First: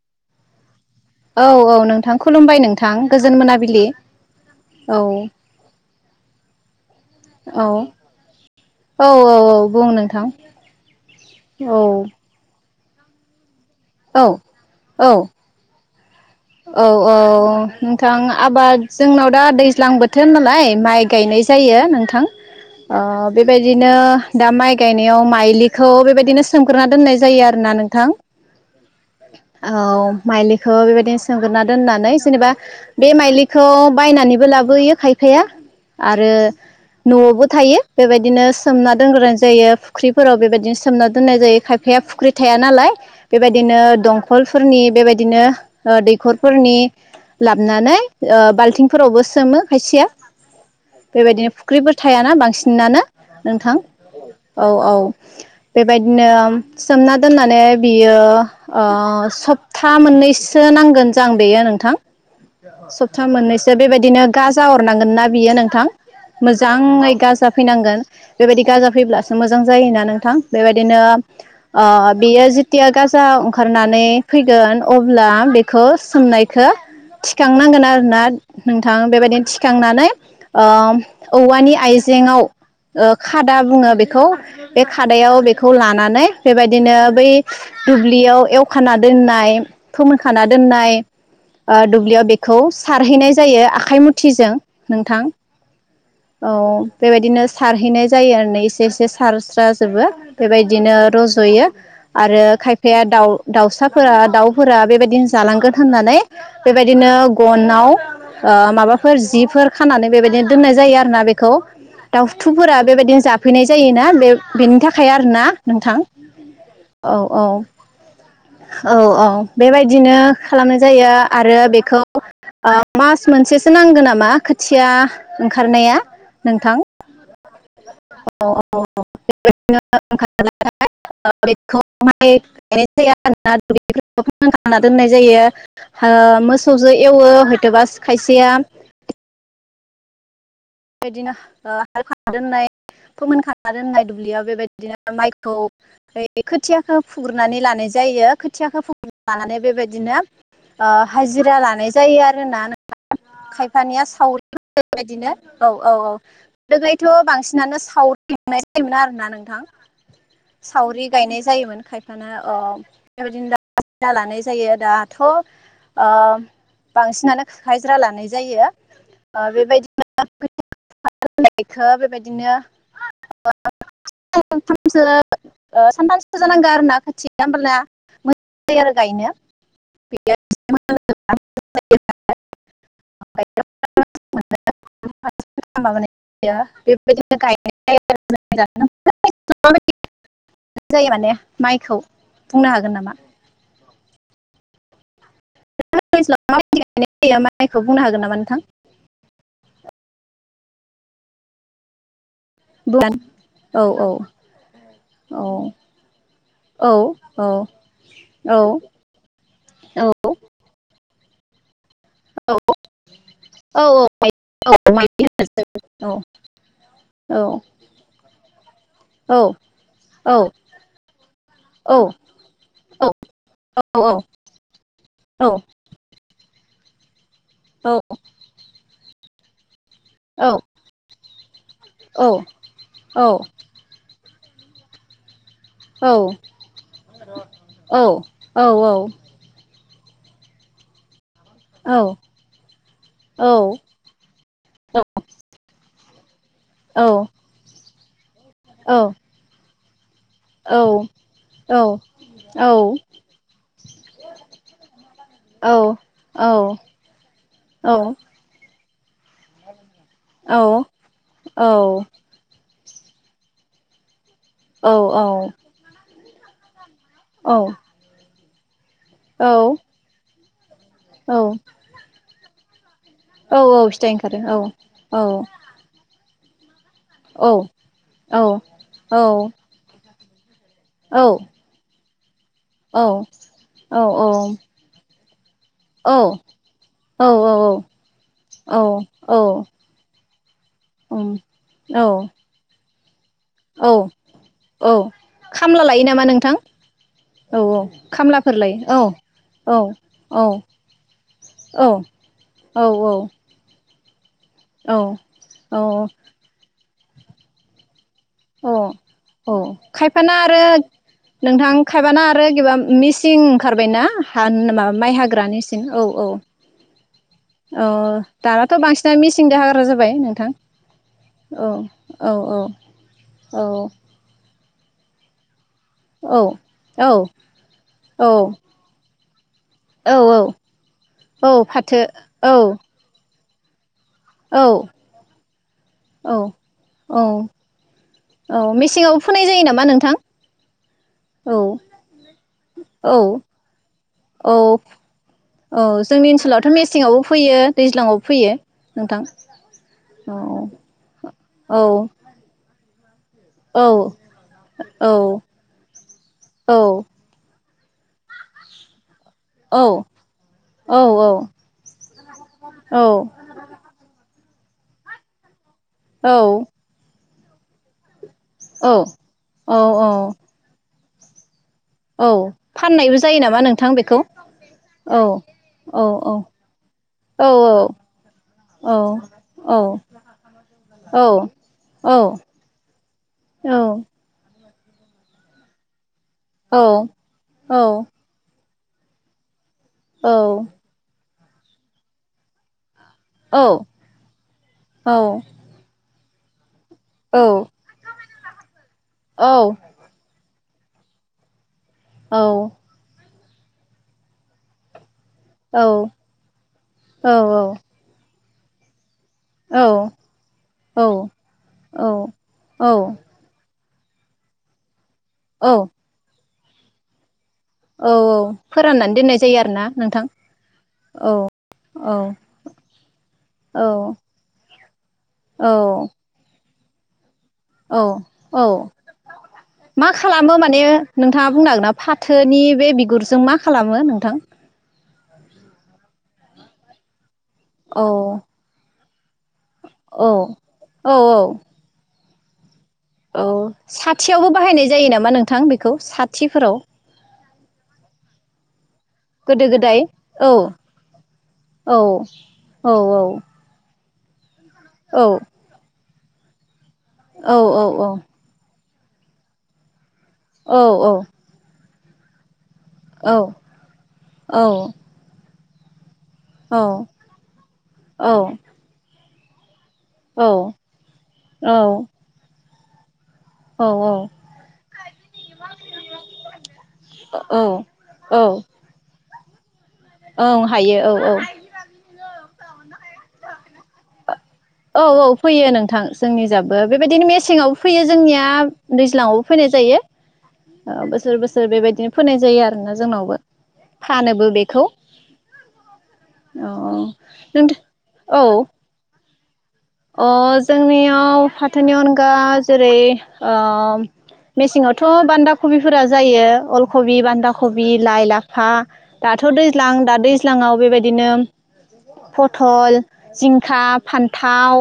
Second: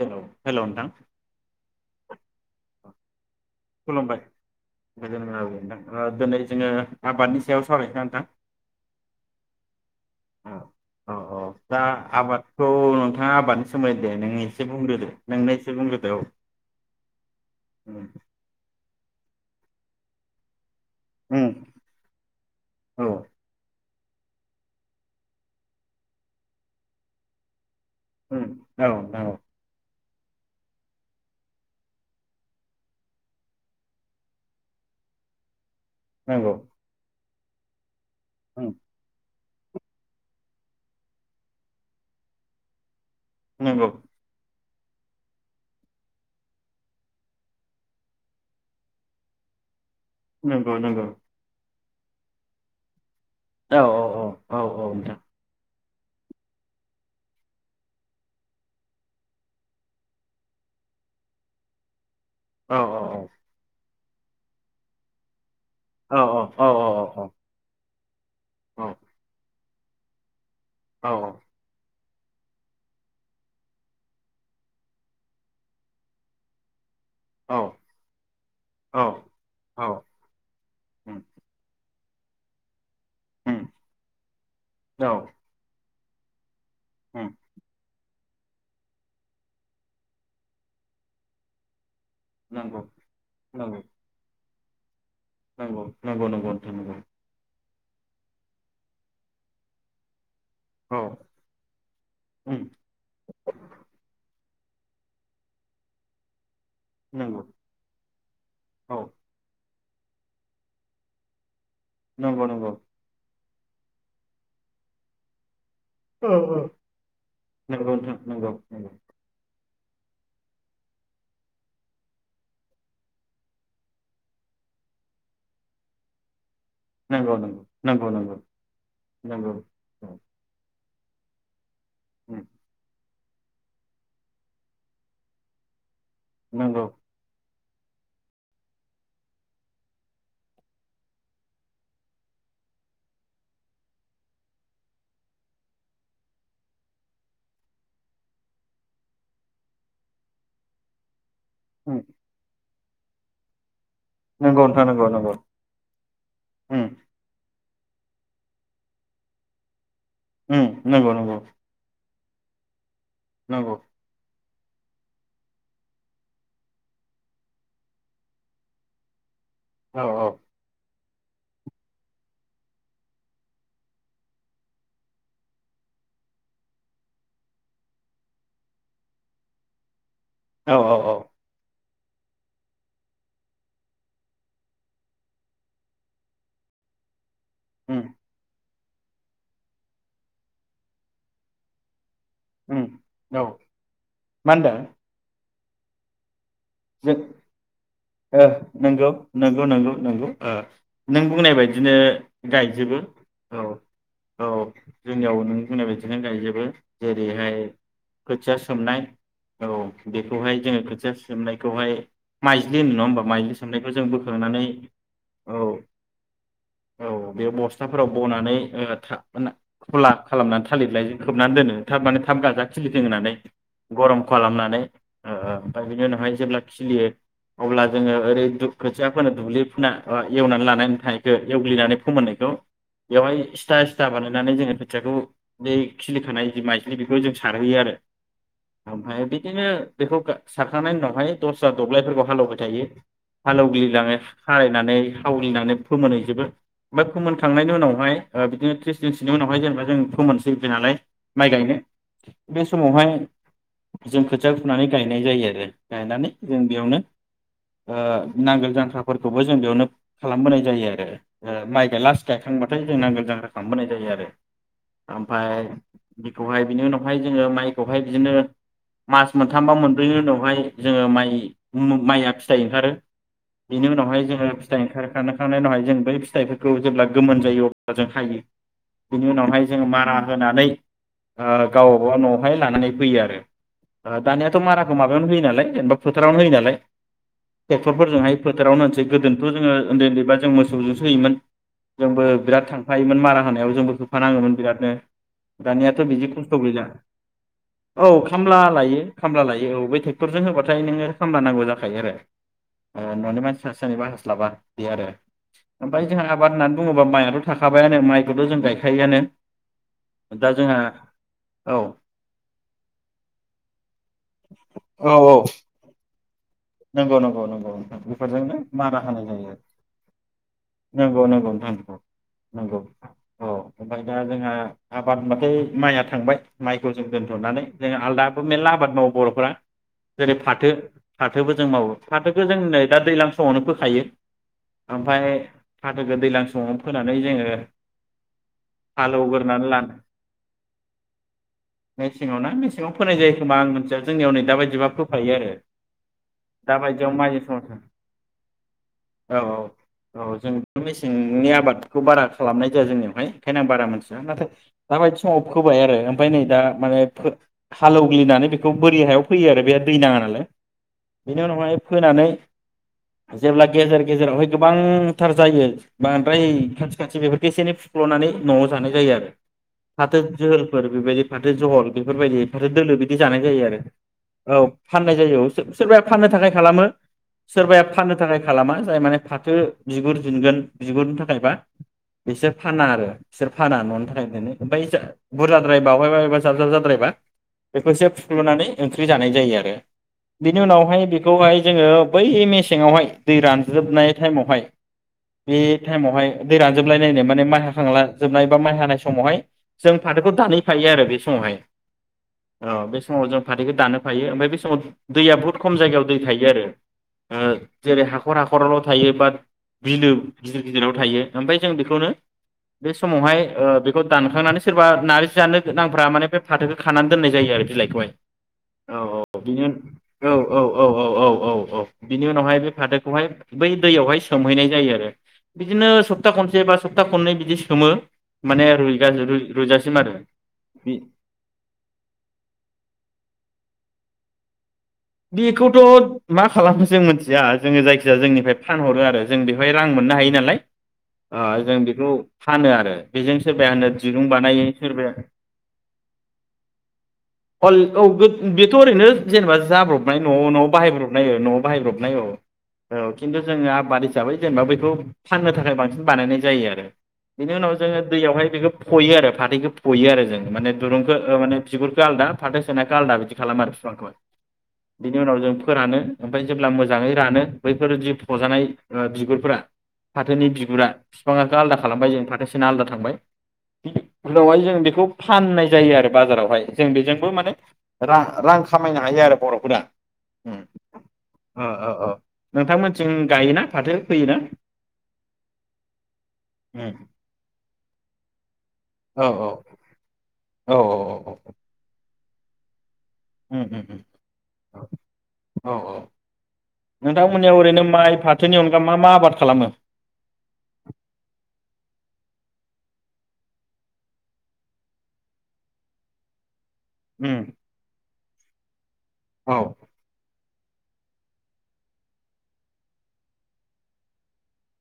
Hello hello नोंथां औ औ नोंथां खुलुमबाय नों थां गोज खुलुमबाय दोनै जोङो आबादनि सायाव औ सावरायनो ना औ औ बुं नोंथां अ अ औ दा आबाद औ नोंथां आबाद फोरमायदो औ नों एसे बुंग्रोदो औ नोंनो एसे बुंदो औ औ औ नोंथां उम आबाद जोंनाव दा दैज्लां बोथोर नालाय माइ गायनाय जायो नोंथां ओ औ बेबायदिनो दा माइ गायनायाव माइलिखौ बेबायदिनो सोमग्रोना दोननाय जायो आरो ना नों नोंथां उम औ औ माइलिखौ बेबायदिनो सोमग्रोना दोननानै जेनेबा बे माइलिखौ बायनानैबो लाबोयो खायफाया आरो नंगौ न'आवबो थायो बेबायदिनो उम सोमना दोनग्रोन जायो फुख्रिफोराव बेबायदिनो सोमना दोननाय जायो खायफाया फुख्रि थाया नालाय बेबायदिनो नंगौ खलफोरनि बेबायदिनो दैखरफोरनि लाबोनानै बाल्थिंफोरावबो सोमो खायसेया नंगौ नंगौ फुख्रिबो थायाना बांसिनानो नोंथां औ औ औ बेबायदिनो सोमना दोननानै बियो ओ सप्ता मोननैसो नांगोन जां बेयो नोंथां औ सप्ता मोननैसो बेबायदि बिदिनो गाजा हरनांगोन ना बियो नों थां औ औ मोजाङै औ औ गाजाफैनांगोन बेबायदि गाजा फैब्लासो मो जां जायोना नोंथां बेबायदिनो औ ओ बियो जेतिया गाजा अंखारनानै फैगोन अब्ला बेखौ सोमनायखो औ थिखांनांगोन आरोना नोंथां औ बेबायदिनो औ थिखांनानै ओ उम औवानि आय जेंङाव ओ खादा उम बुङो बेखौ बे औ खादायाव बेखौ ला नानै बेबायदिनो बै उम दुब दुब्लियाव एवखाना दोननाय फोमोनखाना दोननाय अ दु दुब्लियाव बेखौ नंगौ सारहैनाय जायो नंगौ आखाइ मुथिजों नोंथां नंगौ नंगौ नंगौ औ नोंथां नंगौ बेबायदिनो सारहैनाय जायो ओरेनै एसे एसे सारस्राजोबो बेबायदिनो औ रज'यो आरो उम खायफाया दाउ फोरा दाउफोरा बेबायदिनो जालांगोन होननानै बेबायदिनो नंगौ गनाव ओ औ माबाफोर जिफोर खानानै बेबायदिनो दोननाय जायो आरोना बेखौ नंगौ नंगौ दाउथुफोरा बेबायदिनो जा फैनाय जायोना बे बेनि थाखाय आरोना। नोंथां औ औ औ औ नंगौ नोंथां नंगौ औ औ बेबायदिनो खालामनाय जायो आरो बेखौ ओ मास मोनसेसो नांगौ नामा खोथिया ओंखारनाया नोंथां नंगौ नंगौ नंगौ नंगौ औ नंगौ [unintelligible] [unintelligible] बिदिआरोना [unintelligible] फानखांना दोननाय जायो ओ नंगौ मोसौजो एवो थबास खायसेया बेबायदिनो हाल खानना दोननाय फोमोनखानना दोननाय दुब्लियाव बेबायदिनो माइखौ खोथियाखौ फुग्रोनानै लानाय जायो खोथियाखौ फुगना लानानै बेबायदिनो ओ हाजिरा लानाय उम जायो आरो ना नों [unintelligible] नंगौ [unintelligible] नोंथां नंगौ बेबायदिनो नंगौ औ औ औ उम गोदोङैथ' बांसिन सिनानो सावरि लेंनाय जायोमोन आरो ना नोंथां उम सावरि नंगौ नंगौ गायनाय जायोमोन खायफा माने अ बेबायदिनो नंगौ [unintelligible] जायो दाथ' अ बांसिनानो खो हायाजिर्रा लानाय जायो बेबायदि औ औ [unintelligible] बेबायदिनो [unintelligible] सानथामसो सानथामसो जानांगौ आरोना खोथिया हमबाना मोजां जायो आरो गायनो। औ औ औ [unintelligible] [unintelligible] बेबायदि उम [unintelligible] [unintelligible] जायो माने माइखौ बुंनो उम हागोन नामा? औ मा होनदों? [unintelligible] मा बायदि गायनाय जों जायो माइखौ बुंनो हागोन नामा ओ नोंथां? नंगौ नंगौ नंगौ नों बुंनाय बायदिनो गायजोबो औ औ जोंनियाव औ नों बुंनाय बायदिनो गायजोबो औ औ जेरैहाय औ खोथिया सोमनाय औ बेखौहाय जोङो खोथिया [unintelligible] बेखौहाय औ माइज्लि होनो नङा होमबा माइज्लि सामनायखौ जों औ बोखांनानै औ माइदि औ होनो औ बे बस्थाफोराव बनानै औ थाब खला औ खालामनानै थालिरलाय खोबनानै दोनो औ थाब माने थाब गाजा खिलिथि होननानै औ गरम खालामनानै ओ औ ओमफ्राय बिनि उनावहाय जेब्ला खिलियो। अब्ला जोङो ओरै दुख खोथिया फोनो [unintelligible] ना एवनानै लानानै थानायखौ एवग्लिनानै फोमोननायखौ बेवहाय सिथा सिथा बानाय नानै जोङो फोथियाखौ बे खिलिखानाय जि माइज्लि बेखौ जों सारहैयो आरो औ ओमफ्राय बिदिनो बेखौ सारखांनायनि उनावहाय दस्रा औ औ दबग्लायफोरखौ हालेवबाय थायो हालेवग्लिलाङो हायनानै हावलिनानै फोरोमोनायजोबो। फिथाइ ओमफ्राय ओंखारो फमोनखांनायनि उनावहाय बिनो त्रिस औ दिननि उावहायेनबा जों फोमोनसै नालाय माइ गायनो बे समावहाय जों खोथिया फुनानै गायनाय जायो औ आरो औ गायनानै जों बेयावनो नांगोल जांख्रा फोरखौबो जों बेयावनो खालामबोनाय जायो औ आरो औ औ माइ गाय लास गायखांबा। नाथाय जोंनाांग गोजां राख खालामबोनाय जायो आरो। औ औ ओमफाय बेखौहाय बिनि उनाव हाय जोङो माइखौहाय बिदिनो मास मोनथामबा मोनबोययो उनावहाय जोङो माय अम माया फि फिथाइ ओंखारो। बिनि उनावहाय जोङो फिथाइ ओंखार खांनायनि उनावहाय जों बै जायखौ खौ जेब्ला गोमोन जायो अब्ला जों हायो बिनि उनावहाय जोङो मारा होनानै आ गाव खौ न लानानै फैयो औ आरो दानिआथ' माराखौ माबा -बायावनो होयो नालाय औ औ फोथारावनो होयो नालाय औ ट्रेक्टरफोरजोंहाय औ फोथारावनो होनोसै औ गोदोथ' जोङो उन्दै -उन्दैबा जों मोसौजोंसो होयोमोन जोंबो औ बिराद थां फायोमोन मारा होनायाव जोंबो औ होफा नांगौमोन औ बिरादनो खामला दानिआथ' लायो नामा बिदि खस्थ नोंथां गैला औ खामब्ला लायो -खामब्ला औ लायो बै तेकथरजों औ होबा बेखौहाय नोंड़ो खामब्ला नांगौ औ जाखायो आरो औ न'नि मानसि जनेबा हास्लाबा बे औ आरो ओमफ्राय औ जोंहा आबाद होननानै बुङोबा मायआथ' थाखाखाबायानो माइ अ औ खायफाना दा आरो जोंहा नोंथां औ खायफाना आरो ऐबा मिसिं ओंखारबायनाा माबा औ माइ औ हाग्रानिसिं सिन औ -औ। नंगौ- नंगौ -नंगौ औ नथां बेफोरजोंनो दानाथ' माना बांसिनानो होनाय जायो मेसिंजों आरो हाग्रा जाबाय नोंथां नंगौ -नंगौ औ नोंथां औ औ नंगौ। औ ओमफ्राय दा जोङ आबाद होनबाथाय माइया औ थांबाय माइखौ जों औ दोन्थ'नानै जों औ आलदाबो मेलला आबाद मावो बर' फ्रा औ जेरै औ फाथो औ फाथोबो जों मावो फाथो फाथोखौ जों औ नै दा दैज्लां मोजां समावनो फोखायो औ ओमफाय फाथोखौ दैज्लां औ समङाव फोनानै औ जोङो औ मेसेङाव हागौ फोनाय जायो ग्रोनानै नामा लानो नोंथां औ मेसेङाव ना मेसेङाव फोनाय जायो औ खोमा आं मिथिया जोंनियाव नै दा औ बायदिबा फोखायो आरो। औ जोंनि ओनसोलावथ' दाबायदियाव मेसेंआवबो माइ फैयो समाव दैज्लाङआवबो फैयो नोंथां औ जों मेसेंनि औ आबादखौ बारा खालामनाय जाया जोंनियावहाय बेखायनो आं औ बारा मोनथिया नाथाय औ दााबायदि समाव फोबाय आरो ओमफ्राय नै दा औ माने हाल एवग्लिनानै बेखौ बोरि हायाव फैयो आरो औ बेहा दै नाङा नालाय औ बेनि उनावहाय फोनानै जेब्ला गेजेर गेजेर जेरावहाय गोबांथार जायो औ बांद्राय खाथि खाथि बेफोर बेसेनि फुख्ल'नानै- न'आव जानाय जायो आरो औ फाथो जोहोलफोर बेबायदि- जझल बेफोरबायदि औ फाथो दोलो बिदि फाननायबो जानाय नामा जायो आरो नोंथां बेखौ औ फाननाय औ जायो। सोरबाया औ फाननो औ थाखाय खालामो औ सोरबाया फाननो थाखाय खालामा औ जाय माने फाथो औ बिगुर दिुनगोन बिगुरनि औ थाखायबा बिसोर फाना आरो बिसोर औ फाना न'नि थाखाय दोनो। ओमफ्राय जा बुरजाद्राय बावहाय- जाब जाब जाद्रायबा बेखौ एसेफुख्लनानै ओंख्रि जानाय जायो आरो बिनि उनावहाय बे खौहाय जोङो बै मेसेङावहाय दै औ रानजोबनाय टाइमावहाय औ बे टाइमावहाय दैरान जोबलाय नायनो औ माने माइ हांला जोबनाय बा माइ हानाय समावहाय औ जों फाथोखौ दानै थायो आरो बे समावहाय औ बे समाव जों। फाथैखौ दानो फायो ओमफ्राय बे समाव दैया बुहुत खम जायगायाव दै थायो आरो अ जेरै हाखर हाखर खर'ल' थायो बाट बिलो गिदिर गिदिराव थायो औ ओमफ्राय जों औ बेखौनो बे समावहाय अ बे दानखांनानै सोरबा नार जानो गोनांफ्रा माने बे फाथोखौ खानानै दोननाय जायो आरो। बिलाइखौहाय औ औ औ फोराननानै औ दोननाय जायो बिनि आरो ना। औ औ औ औ औ औ औ बिनि उनावहाय बे फाथोखौहाय बै औ दैयावहाय सोमहैनाय जायो आरो। औ बिदिनो सप्ता खनसे बा सप्ता खननै बि औ औ रुइजासिम मा आरो खालामो माने बि नोंथाङा बुंनो हागोना? फाथोनि बे बिगुरजों मा खालामो नोंथां? बेखौथ मा खालामो जों मोनसे या जोङो औ जायखिजाया जोंनिफ्राय फानहरो आरो। जों बेवहाय रां मोननो औ हायो नालाय, औ औ ओ जों बेखौ फानो आरो। बेजों औ सोरबाया होनो दिरुं साथियावबो बानायो बाहायनाय जायो सोरबाया नामा नोंथां बेखौ साथिफोराव औ औ बेथ ओरैनो जेनेबा गोदो-गोदाय जाब्रबनाय नआव नआव बायब्रनाय औ नआव बाहायब्रबनाय औ औ खिन्थु जों मान हिसाबै जेनेबा बेखौ फाननो थाखाय बांसिन बानायनाय जायो आरो बिनि औ उनाव औ जोङो औ दैयावहाय बेखौ खयो आरो फाथैखौ फयो आरो जों माने औ औ दुरुंखौ ओ माने बिुर खो आलदा फाथो सोनायखौ आलदा बिदि खालामो आरो फिफांखौहाय। उनाव जों फोरानो ओमफ्राय जेब्ला मोजाङै रानो बैफोर जि फजानाय बिगुर फोरा फाथोनि बिगुरा बिफाङा [unintelligible] आलादा खालामबाय औ जों फाथोसेना आलादा थांबाय उनावहाय जों बेखौ फाननाय जायो आरो बाजारावहाय जों बेजोंबो माने रा औ रां खामायनो हायो आरो गदा औ हायो औ औ ओ नोंथांमोनथिं गायोना फाथो फोयोना? औ औ फोयो नोंथां जोंनि जाबो उम बेबायदिनो मेसेंआवबो फोयो जोंनिया औ दैज्लाङावबो फोनाय जायो औ ओ बोसोर बोसोर बेबायदिनो फोनाय जायो आरोना जोंनावबो औ उम उम उम फानोबो बेखौ औ औ अ अ नोंथांमोननियाव नोंथ ओरैनो माइ औ फाथोनि अनगा मा मा आबाद खालामो? अ जोंनियाव फाथोनि अनगा जेरै ओम मेसेंआवथ' बान्दा खबिफोरा जायो अल खबि उम बान्दा खबि लाइ लाफ हा दाथ' औ दैज्लां दा दैज ज्लाङाव बेबायदिनो पथल जिंखा फान्थाव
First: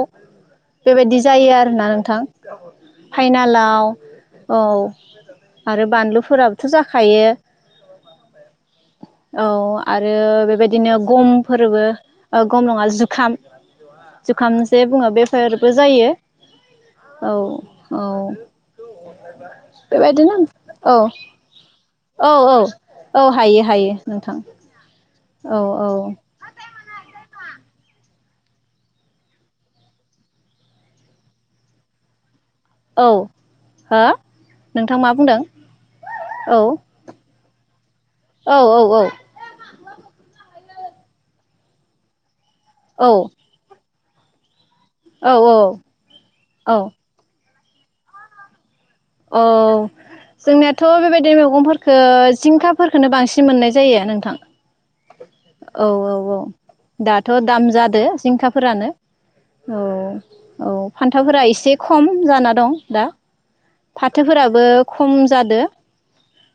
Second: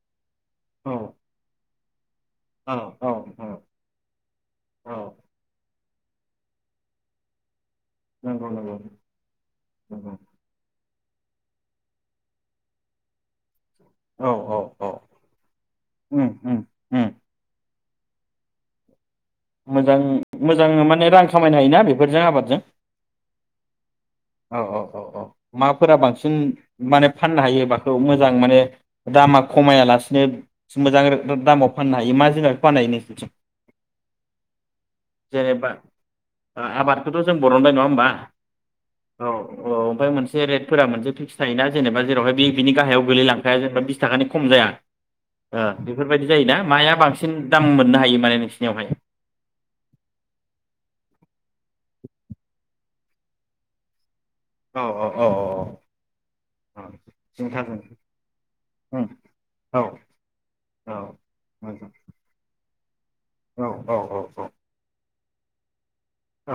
औ बेबायदि जायो आ आ [unintelligible] ना नोंथां औ औ औ फाइनालाव औ आरो बानलुफोराबोथ' जाखायो। [unintelligible] औ आरो बेबायदिनो गमफोरबो औ गम नङा जुखाम औ जुखामजे औ बुङो बेफरबो जायो उम उम उम औ औ मोजां बेबायदिनो मोजां अ माने रां खामायनो हायोना बेफोरजों औ औ आबादजों औ हायो। [unintelligible] नोंथां औ औ औ औ माफोरा औ बांसिन माने फाननो हायो माखौ मोजां माने दामा खमायालासिनो मोजां दा दामाव फाननो हायो मा जिरा [unintelligible] औ हो? नोंथां मा बुंदों जेनेबा औ आबादखौथ' जों बर'नबाय नङा होनबा? औ औ औ अ ओमफ्राय मोनसे रेटफोरा मोनसे फिक्स थायोना जेनेबा जेरावहाय बि बिनि गाहायाव गोलैलांखाया जेनेबा थाखानि खम जाया औ ओ बेफोरबायदि जायोना औ माया बांसिन दाम मोननो हायो माने नोंसिनियावहाय? औ जोंनियाथ' बेबायदि मैगंफोरखौ जिंखाफोरखौनो बांसिन मोननाय जायो नोंथां। औ औ औ औ औ दाथ' दाम जुथाजों जादो जिंखाफोरानो, औ औ फान्थावफोरा एसे मोजां खम जाना दं। दा औ औ फाथोफोराबो खम जादो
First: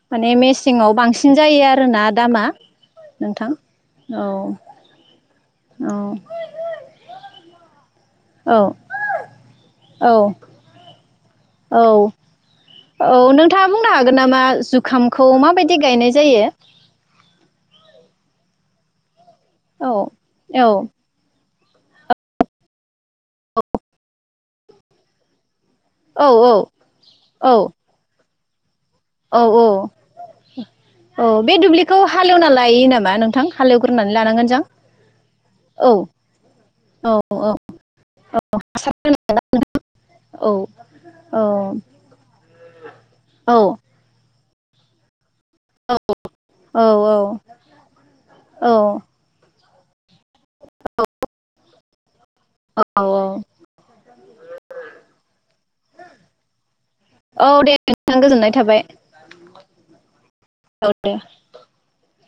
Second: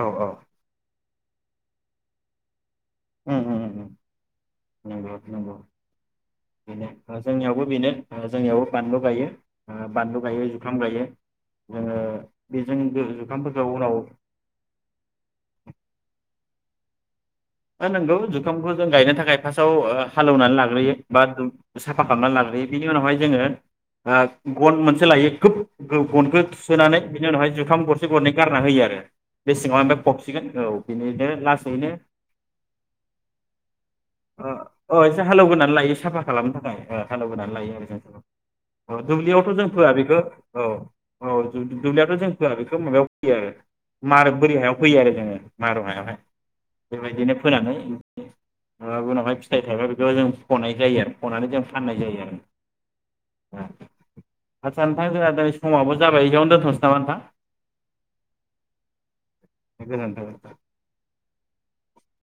औ औ माने मेसेंआव बांसि सिन जायो आरोना दामा। उम नोंथां उम उम औ नंगौ नंगौ औ बेनो जोंनियावबो बेनो दे जोंनियावबो औ बानलु गायो ओ बानलु औ गायो जुखाम गायो। ओ औ बे औ नोंथाङा बुंनो हागोन नामा जुखामखौ माबायदि गायनाय जायो? हो नोंगौ जुखामखौ जों गायनो थाखाय फास्टआव औ हालौवनानै औ लाग्रोयो बा साफा खालामनानै लाग्रो बे नि उनावहाय जोङो ओ गन मोनसे लायो खोब औ गनखौ थुसोननानै बिनि औ उनावहाय जुखाम गरसे गरनै गारना होयो आरो। औ बे सिङाव औ ओमफ्राय फबसिगोन औ बिनिनो औ बे लासैनो दुब्लिखौ हालेवना लायो नामा नोंथां हालेवग्रोनानै लानांगोन जों [inaudible] ओ एसे हालेवगोनानै औ लायो साफा खालामनो थाखाय औ हालौग्रोनानै औ लायो आरो हासार जों होनांगोन दुब्लियावथ' जों फोआ बेखौ औ औ दुब्लियावथ' जों फोआ बेखौ माबायाव फैयो आरो। औ मार बोरि हायाव फैयो आरो जोङो। मारो [unintelligible] बेबायदिनो फोनङो औ माबा उनावहाय फिथाइ थायोा बेखौ जों फनाय जायो आरो फनानै जों फाननाय जायो आरो औ आतसा नोंथां जोंहा समाबबो जाबाय जयावनो दोन्थ'सै नामा नथां औ दे नोंथां गोजोननाय थाबाय गोजोनथ औ दे